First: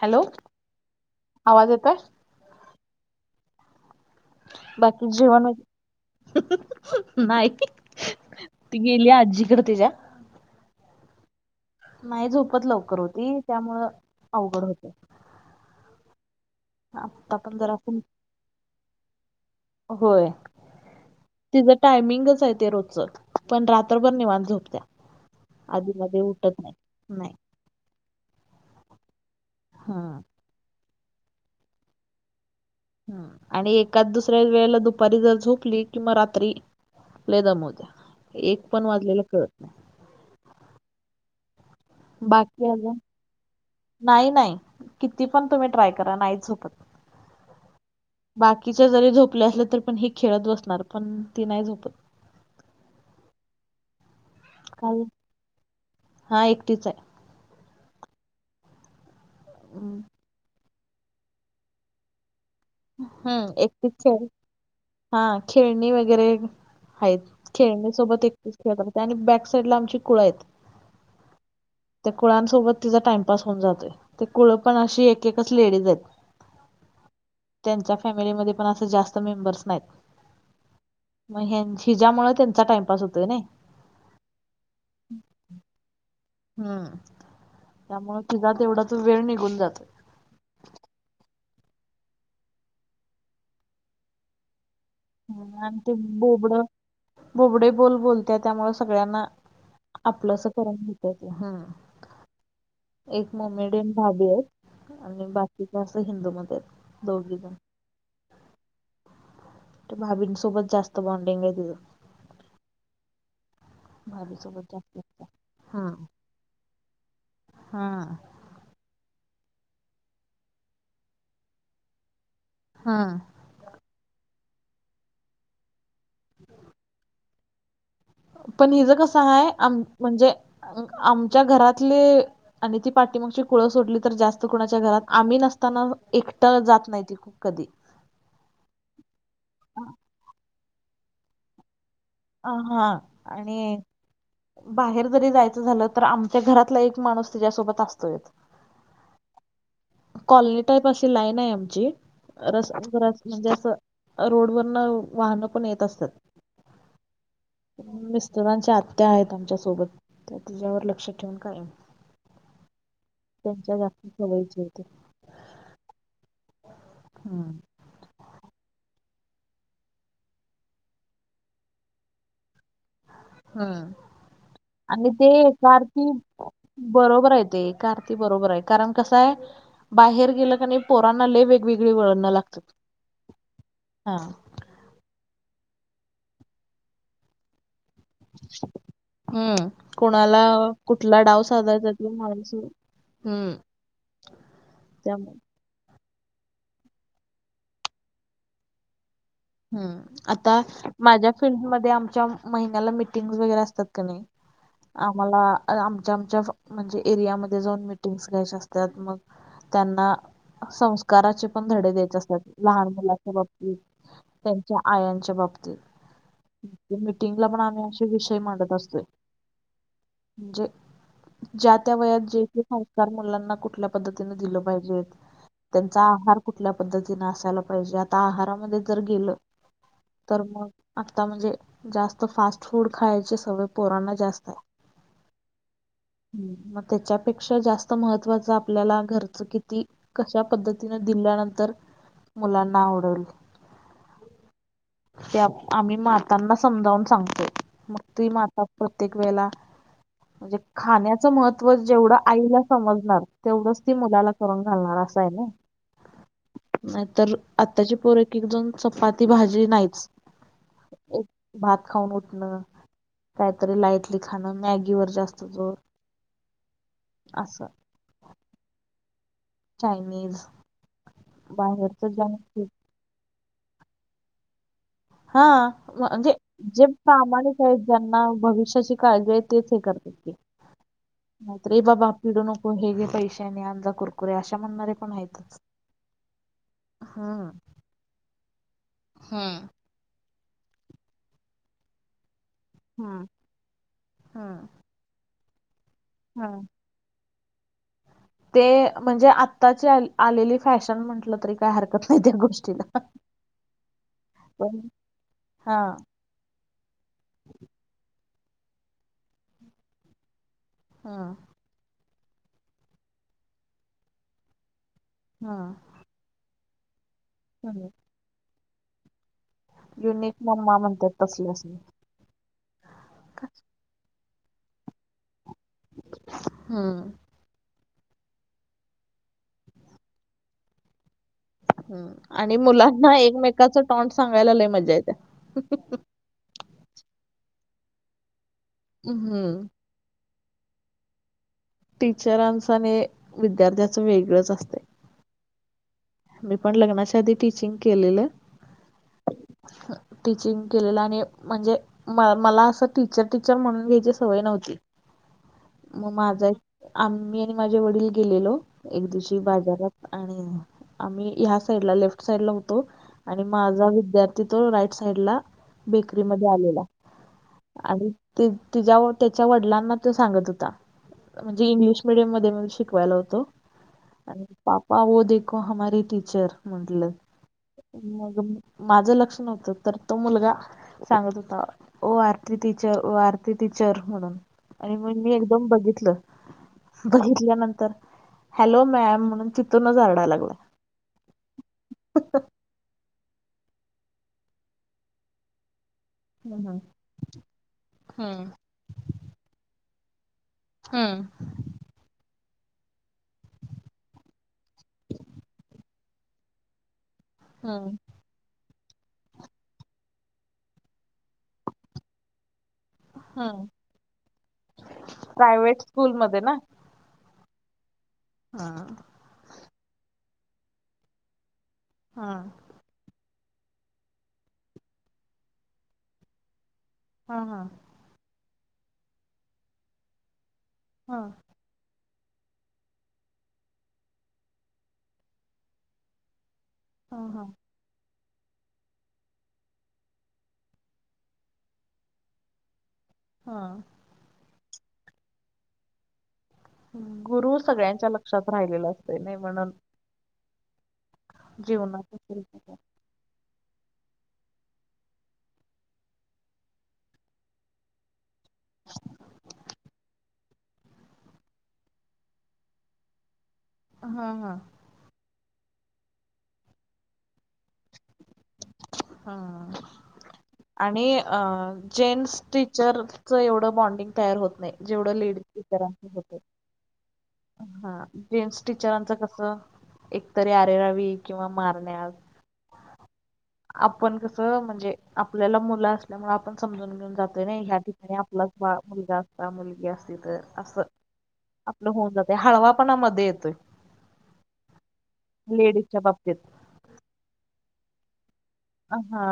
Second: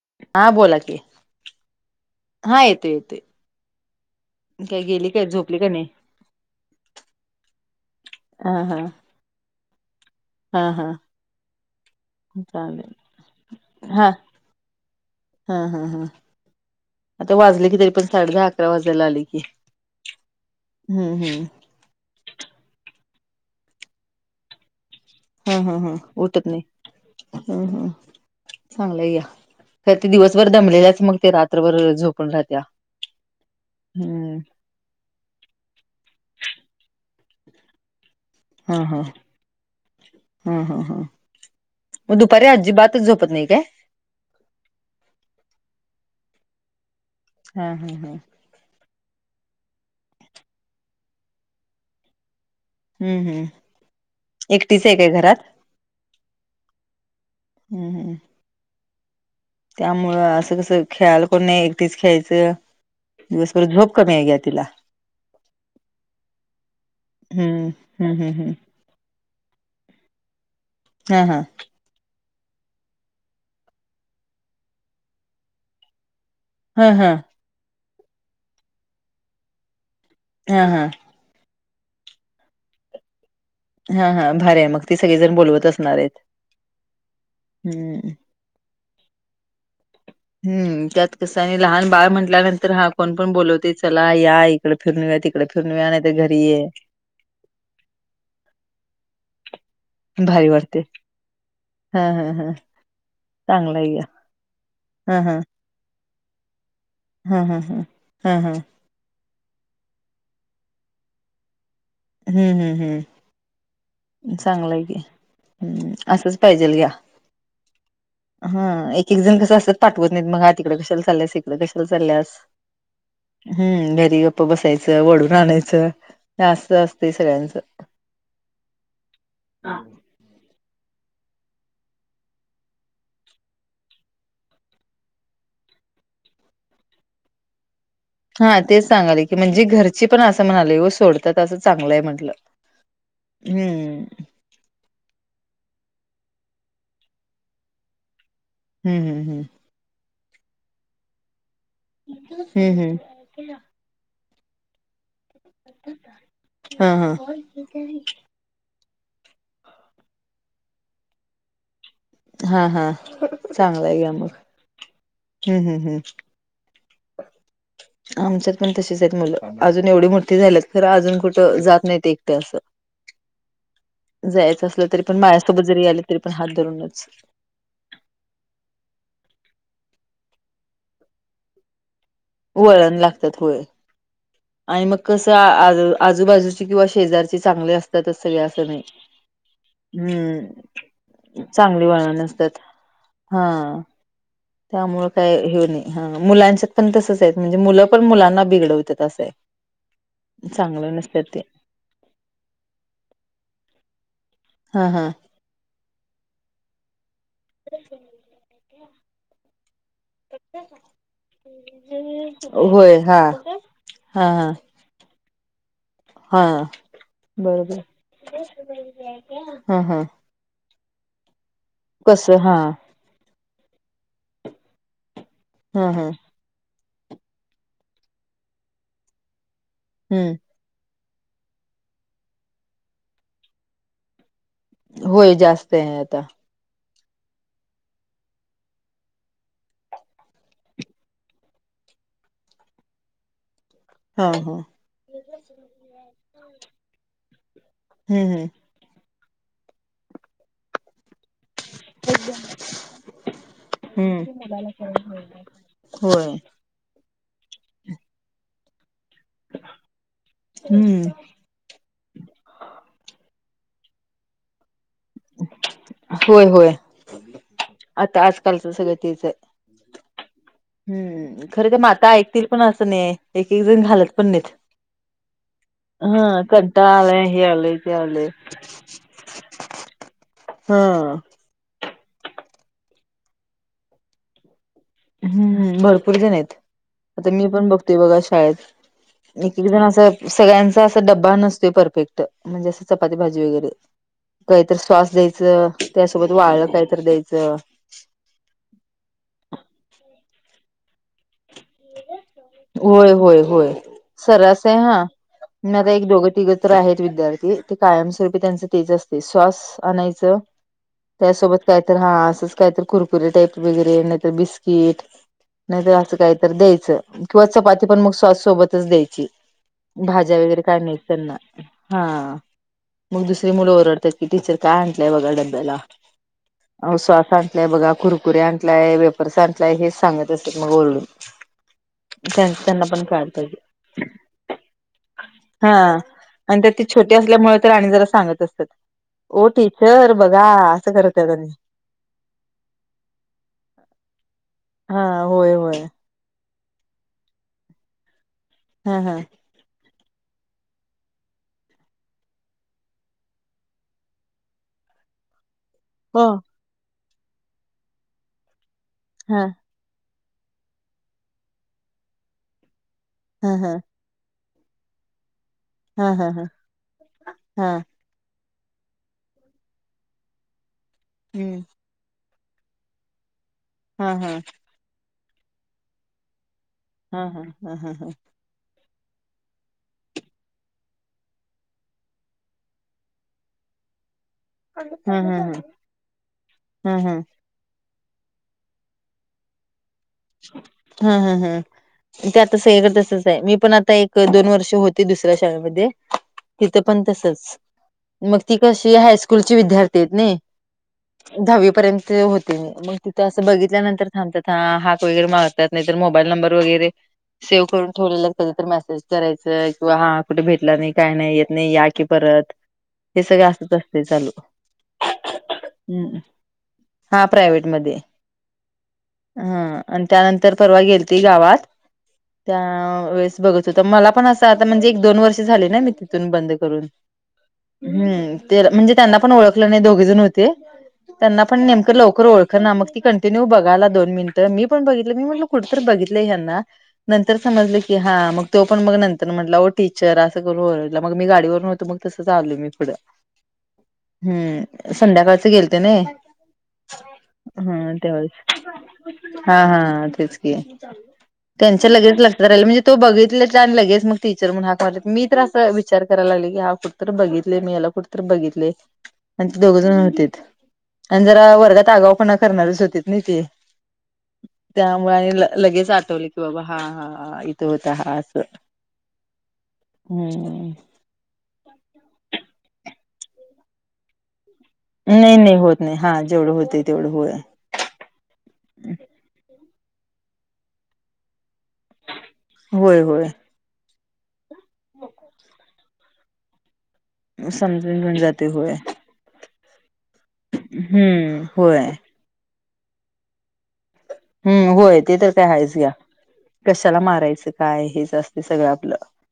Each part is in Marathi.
हॅलो हा बोला कि आवाज येतोय हा येते येते बाकी जेवण नाही हा हा ती गेली आजीकडे तिच्या हा हा नाही झोपत चालेल लवकर होती त्यामुळं हा अवघड होत हा हा हा आता पण वाजले जरा की तरी पण साडे दहा अकरा वाजायला आले की होय हम्म हम्म त ज टायमिंगच आहे ते रोजच पण रात्रभर निवाण झोपत्या आधी म उठत नाही नाही हम् हम् चांगलं या ख ते दिवस वर दमलेल्याच मग ते रात्रभर झोपून राहत्या आणि एकाच हम्म दुसऱ्या वेळेला दु दुपारी जर झोपली किंवा रात्री ले द मोद्या एक हा पण हा वाजलेला कळत नाही हा हा हां बाकी अजून काय नाही नाही किती पण तुम्ही ट्राय करा नाहीच झोपत हा हा हा बाकीच्या जरी झोपले असले तरी पण हेी खेळत बसणार पण ती नाही झोपत हम्म हम्म एकटीच आहे काय घरात हा एकटीच आहे हम् हम हम्म त्यामुळं असं कसं खेळाला कोण नाही एकटीच खेळायचं हम्म, दिवसभर एकटीच झोप कमी खेळ आहे घ्या तिला हा खेळणी वगैरे आहेत हम्म हम्म खेळणीसोबत हम्म हम्म एकच खेळ करते आणि बॅक साइड ला आमची कुळ आहेत हा हा त्या कुळांसोबत तिचा टाइमपास होऊन जातोय ते कुळ पण अशी एक एकच लेडीज आहेत हा हा त्यांच्या फॅमिलीमध्ये पण असे जास्त मेंबर्स नाहीत हा हा मग हिज्यामुळे त्यांचा टाइमपास होतोय नाही हा हा भारी आहे मग ती सगळीजण बोलवत असणार आहेत हम्म हं. त्यामु कि जातात तेवढा त वेळ निघून जातो हम् त्यात कसं आणि लहान बाळ म्हटल्यानंतर हा कोण पण बोलवते चला याय तिकडे फिरून तिकडे फिरून आणि ते आणण्या तर घरी बोबड आहे बोबडे बोल बोलत्या त्यामुळे सगळ्यांना आपलं अस भारी परण वाटते. हो हम हां, हां, हां. एक चांगलं आहे मोमेडियन की. भाभी आहेत आणि बाकीकीच असत हिंदू मध्ये दोघी हा जण हा हा हा हा भाभींसोबत जास्त बॉन्डिंग आहे तिथं हम्म हम्म हम् भाभीसोबत चांगलंय जास्त की असतं हा हम् असंच पाहिजेल घ्या हा हा एक एक जण कसं असतात पाठवत नाहीत मग आ तिकडे कशाला चालीयास इकडें कशाला चालीयास. हा! हम्म घरी गप्पा बसायचं वढून आणायचं हे असंच असतंय सगळ्यांचं. पण हिज कसं आहे म्हणजे आ आमच्या घरातले आणि ती पाठीमागची कुळं सोडली तर जास्त कुणाच्या घरात आम्ही नसताना एकटं जात नाही ती कधी. हा तेच सांगायलोय की म्हणजे घरची पण असं म्हणाले व सोडतात असं चांगलंय म्हटलं. अ हा आणि बाहेर जरी जायचं झालं तर आमच्या घरातला एक माणूस तिच्यासोबत असतोय. हम् हम् हम! कॉलनी टाईप अशी लाईन आहे आमची रस हम्म हम्म हम्म रस म्हणजे असं रोड वरन वाहनं पण येत असतात. हा हा! मिस्टरांच्या आत्या आहेत आमच्या सोबत त्या तिच्यावर लक्ष ठेवून कायम हा हा त्यांच्या चांगला आहे जास्त ग मग सवयीचे हम् हम् हम्म. हम्! आमच्यात पण तशीच आहेत मुलं अजून एवढी मोठी झाल्यात खरं अजून कुठं जात नाहीत एकटं असं. हम्म जायचं असलं तरी आणि पण ते माझ्यासोबत एका जरी आले आर्थी तरी पण हात धरूनच बरोबर आहे ते. का अर्थी बरोबर आहे कारण कसय बाहेर गेलं क नाही पोरांना लले वेगवेगळी वळणं लाग वळण लागत्यात होय. आणि मग कसं आजूबाजूची किंवा शेजारची चांगले असतातच सगळे असं नाही. हम्म. कोणाला कुठला डाव हम्म चांगली साधायचा ते वळण माणूस नसत्यात हा. हम्म. त्यामुळ त्यामुळे काय ह्यो नाही. हा मुलांच्यात पण तसच आहे म्हणजे मुलं पण मुलांना बिघडवत्यात असं आहे. हम्म आता चांगलं नसतात माझ्या ते फिल्ड मध्ये आमच्या महिन्याला मिटिंग्स वगैरे असतात का नाय हा हा आम्हाला आमच्या आमच्या म्हणजे एरियामध्ये जाऊन मिटिंग्स घ्यायच्या अस त्यात मग त्यांना संस्काराचे पण धडे द्यायचे असतात लहान होय हा मुलाच्या बाबतीत. हा हा त्यांच्या आयांच्या बाबतीत. हा मिटिंगला पण बरोबर आम्ही अशे विषय मांडत असतोय. हा हा म्हणजे ज्या त्या वयात कसं जेे हा ते संस्कार मुलांना कुठल्या पद्धतीने दिलं पाहिजेत. हा त्यांचा हा आहार कुठल्या पद्धतीन असायला पाहिजे आता आहारामध्ये जर गेलं तर हम्म मग आता म्हणजे जास्त फास्ट फूड खायचे सवय पोरांना जास्त आहे. होय जास्त आहे आता! मग त्याच्यापेक्षा जास्त महत्त्वाच आपल्याला घरच किती कशा पद्धतीन दिल्यानंतर मुलांना आवडवल. हा हा! ते आम्ही मातांना समजावून सांगतो मग ती हम्म माता प्रत्येक वेळाला म्हणजे खाण्याचं महत्त्व जेवढं आईला समजणार तेवढंच ती हम्म मुलाला करून घालणार असं आहे हम्म ना. होय! नाहीतर आत्ताची पोर एक एक जण चपाती भाजी नाहीच. हम्म भात खाऊन उठणं काहीतरी लायट ली खाणं मॅगीवर जास्त जोर होय होय अस. आता आजकालचं सगळं तेच आहे. चायनीज! हम्म खरे काय बाहेरच माता जंक ऐकतील पण फूड असं नाही एक एक जण घालत पण नाहीत. हा म्हणजे हा जे कंटाळा आलाय हे प्रामाणिक आलंय आहेत ते ज्यांना आलंय भविष्याची काळजी आहे तेच हे करतील की. हा! म रे बाबा आप पिडू नको हेे पैशाने अजा करकुरे अशा म्हणणार रे. हम्मम् भरपूर जण आहेत आता मी हम्म पण बघतोय बघा शाळेत. एक एक हम्म जण असं सगळ्यांचा अस डबा नसतोय परफेक्ट म्हणजे अस. चपाती हम्म भाजी वगैरे हम्म काहीतर स्वास द्यायचं त्यासोबत हम्म वाळ काहीतरी द्यायचं. ते म्हणजे आत्ताची आलेली फॅशन म्हटलं तरी काय हरकत नाही त्या गोष्टीला होय होय होय सरस आहे पण हा. हा न एक दोघं तिघ. आहेत विद्यार्थी ते कायमस्वरूपी त्यांच तेच असते श्वास आणायचं. हम्म त्यासोबत कायत हा असंच कायत कुरकुरी टाईप वगैरे नाहीतर बिस्किट हम्म नाही तर असं काही तर द्यायचं किंवा चपाती पण मग श्वास सोबतच द्यायची. युनिक भाज्या वगैरे मम्मा काय नाही म्हणतात त्यांना तसल्यासनी हा. मग दुसरी मुलं ओरडतात की टीचर काय आणलंय बघा डब्याला अ हम्म श्वास आण. य बघा कुरकुरी आणलाय वेपर्स आणलाय हेच सांगत असते मग ओरडून हम् आणि त्यांना पण मुलांना कळायला पाहिजे एकमेकाच टॉनट सांगायला ल मजा येते. आणिंतर ती छोटी असल्यामुळे तर आणि जरा सांगत असतात ओ हम्म टठी चर बघा असं करत आहेतानी. टीचरांच आणि विद्यार्थ्याचं वेगळंच असतं. हा होय होय मी पण लग्नाच्या आधी टीचिंग केलेलं. हा हा टीचिंग केलेलं आणि म्हणजे म मला असं टीचर टीचर म्हणून घ्यायची सवय नव्हती. मग हो माझा आम्ही आणि माझे वडील गेलेलो एक दिवशी हा बाजारात. आणि आम्ही ह्या साईड ला लेफ्ट साईड ला होतो आणि हा हा माझा विद्यार्थ. तिथो राईट साईड ला हा बेकरी हा म हा आलेला हा आणि त त्याच्या वडिलांना तो सांगत होता हम्म म्हणजे इंगल मीडियम मध्ये म शिकवायला होतो. हा हा. आणि पापा व देखो हमारे टीचर म्हटल हा हा हा हा हा हा हा माझं लक्ष नव्हतं तर तो मुलगा. सांगत होता ओ आरती टीचर आरती टीचर म्हणून आणि मग मी हम्म एकदम बघितलं हम्म हम्म बघितल्यानंतर हॅलो मॅम म्हणून चितूनचडाला हा हा हा ते आता सेगतस. मी पण आता एक दोन वर्ष होते दुसऱ्या शाळेमध्ये हम्म तिथं पण तसच मग हम्म ती कशी हायस्कूलची विद्यार्थी आहेत ना हम्म दहावी पर्यंत होते म मग तिथं असं बघितल्यानंतर थांबत हा मोबाईल नंबर वगैरे सेव्ह हम्म करून हम्म ठेवलेलो. कधीत मेसेज करायच किंवा हा कुठे भेटला नाही काही नाही येत नाही या कि परत हे सगळं हम्म. असच असते चालू प्रायव्हेट हम्. स्कूलमध्ये ना हा प्रायव्टमध्येध्ये हा हा आणि त्यानंतर परवा गेल त गावात हा त्या वळेस. बघत होत मला पण असं आता म्हणजे एक दोन वर्ष झाले ना मी तिथून बंद करून हा हा हम् ते म्हणजे त्यांना पण ओळखलं नाही दोघे जण होते हा त्यांना पण नेमकं लवकर ओळख ना मग ती कंटिन्यू बघाला दोन मिनटं मी ण बघित मी म्हट कुठ बघितलंना हा नंतर हा समजलं की हा मग तो पण मग नंतर म्हटला टीचर असं करून ओरलं मग मी गाडीवरून होतो मग तसंच आवल मी पुढं. हा हम्म संध्याकाळच गेल ते नाही गुरुवार सगळ्यांच्या लक्षात राहिलेला असतोय नाही म नंत ह तेच की त्यांच्या जीवनात लगेच लक्षात राहिल म्हणजे तो बघितला आणि लगेच मग टीचर म्हणून हाक मारली मी तर अस विचार कराय लागले की हा कुठतर बघितले मी याला कुठतर बघितलं लय आणि ती दोघ जण होते आणि जरा वर्गात आगावपणा करणारीच होतीत नाही ती हा हा त्यामुळे आणि ल लगेच आठवले की बाबा हा हा तो होता असं हम्म अ जेन्स टीचरच एवढं बॉन्डिंग तयार होत नाही. जेवढं नाही लेडीज नाही होत नाही टीचरांचं हा होते जेवढं होतय तेवढं होय हा. जेन्ट्स टीचरांचं कस एकतरी आरेरावी किंवा मारण्यात होय होय आपण कसं म्हणजे आपल्याला मुलं आपल्यामुळे आपण समजून घेऊन जातोय नई ह्या समजून ठिकाणी घेऊन जाते आपलाच होय बा मुलगा असता मुलगी अस ते तर असं हम्म होय आपलं होऊन जातय. हळवापणा मध्ये येतोय हम्, होय ते तर काय हायच घ्या. लेडीजच्या बाबतीत कशाला मारायचं काय हेच असतय सगळं.. आपलं अ. हा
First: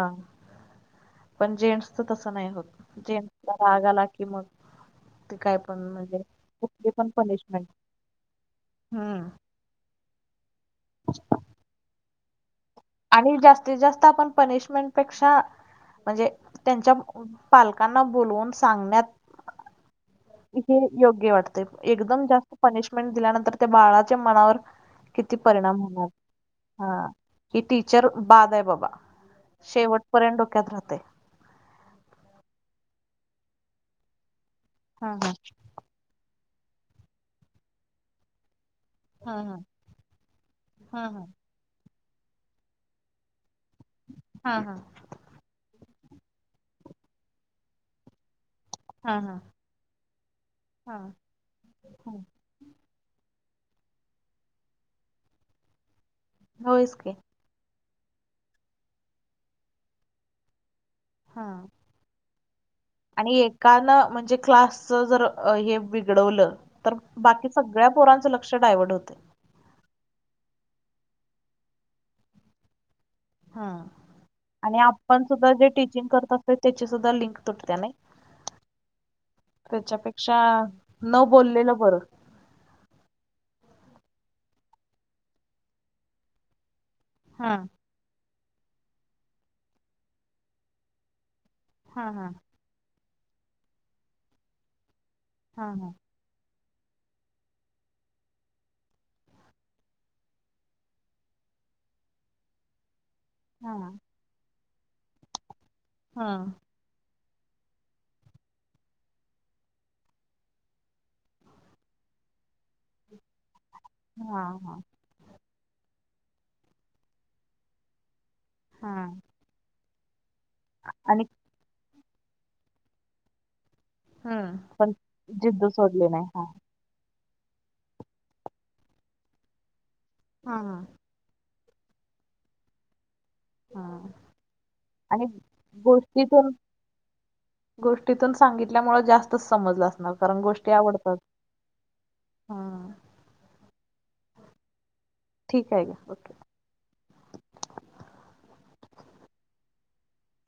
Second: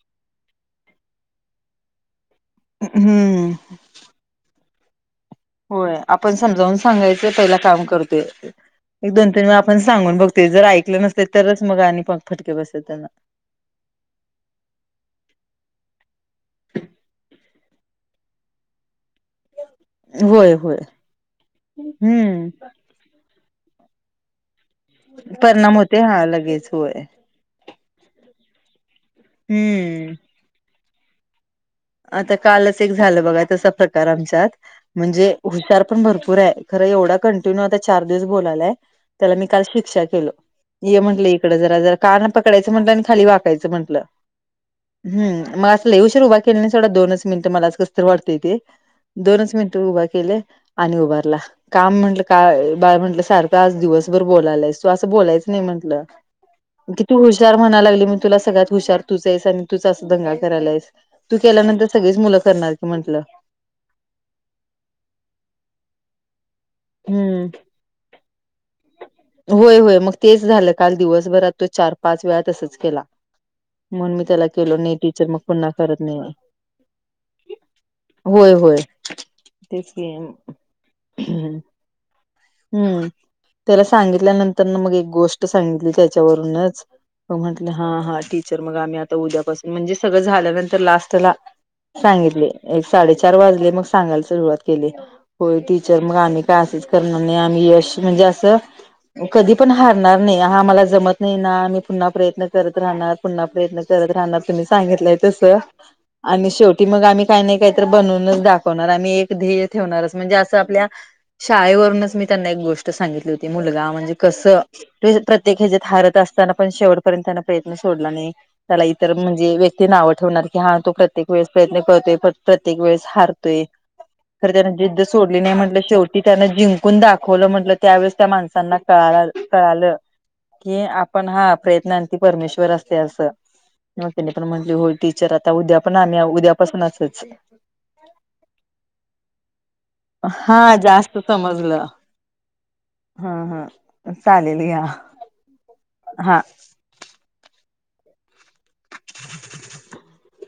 पण जेंट्स तर तसं नाही होत. हम्म जेंट्सला राग आला की मग ते काय पण होय म्हणजे आपण समजावून कुठली पण सांगायच पहिला पनिशमेंट काम करतोय. एक हम्म दोन तीन वेळा पण सांगून बघते जर ऐकलं नसते तरच मग आणि मग फटके बसत्यात त्यांना आणि जास्तीत जास्त आपण पनिशमेंट पेक्षा म्हणजे त्यांच्या पालकांना बोलवून सांगण्यात होय होय हे योग्य वाटतय एकदम हम्म जास्त पनिशमेंट दिल्यानंतर त्या बाळाच्या मनावर किती परिणाम होते होणार हा लगेच होय हा. कि टीचर बाद आहे बाबा हम्म शेवटपर्यंत डोक्यात राहतय. आता कालच एक झालं बघा तसा प्रकार आमच्यात हा म्हणजे हा हुशार पण भरपूर हाय खरं एवढा कंटिन्यू आता चार दिवस बोलालाय. त्याला हा मी काल शिक्षा केलो ये हा हा म्हटलं इकडं जरा जरा कान पकडायचं म्हटलं आणि खाली वाक म्हटलं. हा हा हा हम्म, म असं लई उशिर उभा केल नाही सोडा दोनच मिनिटं कसततर वाटतंय ते हा हा दोनच मिनटं उभा केले हा आणि उभारला काम हा म्हंटलं का बाळ म्हटलं सारखं तु आता दिवसभर बोलालाईस तु असं बोलायचं नाही म्हटलं. होयच की किती हुश हुशार म्हणा लागली मी तुला सगळयांत हुशार तुच आहेस आणि तुच अस दंगा करालाईस. तू हा केल्यानंतर सगळीच मुलं करणार की म्हटलं. का ना म्हणजे क्लासच जर हे बिघडवलं तर बाकी हम्म सगळ्या पोरांच लक्ष क्ष डायवर्ट होतय. होय, होय मग तेच झालं काल दिवसभरात तो चार पाच वेळा तसच केला. हा म्हणून मी त्याला केलो आणि नाही आपण टीचर मग सुद्धा जे पुन्हा टीचिंग नाही करत असतोय त्याची सुद्धा लिंक तुटतिया नई. होय, होय तेच की त्याच्यापेक्षा न बोललेलं बरं हम्म त्याला सांगितल्यानंतर न मग एक गोष्ट सांगितली त्याच्यावरूनच म म्हटलं हा, हा टीचर मग आम्ही आता उद्यापासून म्हणजे सगळं झाल्यानंतर लास्टला हा हा सांगितले एक साडेचार वाजले मग सांगायला सुरुवात केली होय हा हा टीचर मग आम्ही ते असच करणार नाही आम्ही यश म्हणजे असं कधी पण हारणार नाही हा मला जमत नाही ना मी पुन्हा प्रयत्न करत राहणार. पुन्हा हा प्रयत्न करत राहणार तुम्ही सांगितलंय तस आणि हा शेवटी ते मग आम्ही काही नाही काहीतर बनूनच दाखवणार आम्ही एक ध्येय ठेवणारच म्हणजे असं आपल्या शाळेवरूनच मी त्यांना एक गोष्ट सांगितली होती मुलगा म्हणजे हा कसं हा प्रत्येक ह्याच्यात हारत असताना पण शेवटपर्यंत त्यांना प्रयत्न सोडला नाही त्याला हा इतर म्हणजे व्यक्ती ते नावं ठेवणार की हा तो आणि प्रत्येक वेळेस प्रयत्न करतोय प्रत्येक वेळेस हारतोय खर हम्म त्याना पण जिद्द सोडली नाही जिद्द म्हटलं सोडली शेवटी नाही हा त्यांना जिंक ून दाखवलं म्हंटलं त्यावेळेस त्या माणसांना क कळालं हा की पण हा प्रयत्न ती परमेश्वर असते असं हा म त्यानी पण म्हंली हो आणि टीचर आता उद्या पण आम्ही गोष्टीतून उद्यापासून असच गोष्टीतून सांगितल्यामुळे जास्त समज असणार कारण गोष्टी हा आवडतात जास्त समजलं हां हा हा चालेल घ्या ठीक आहे ओके हा [inaudible]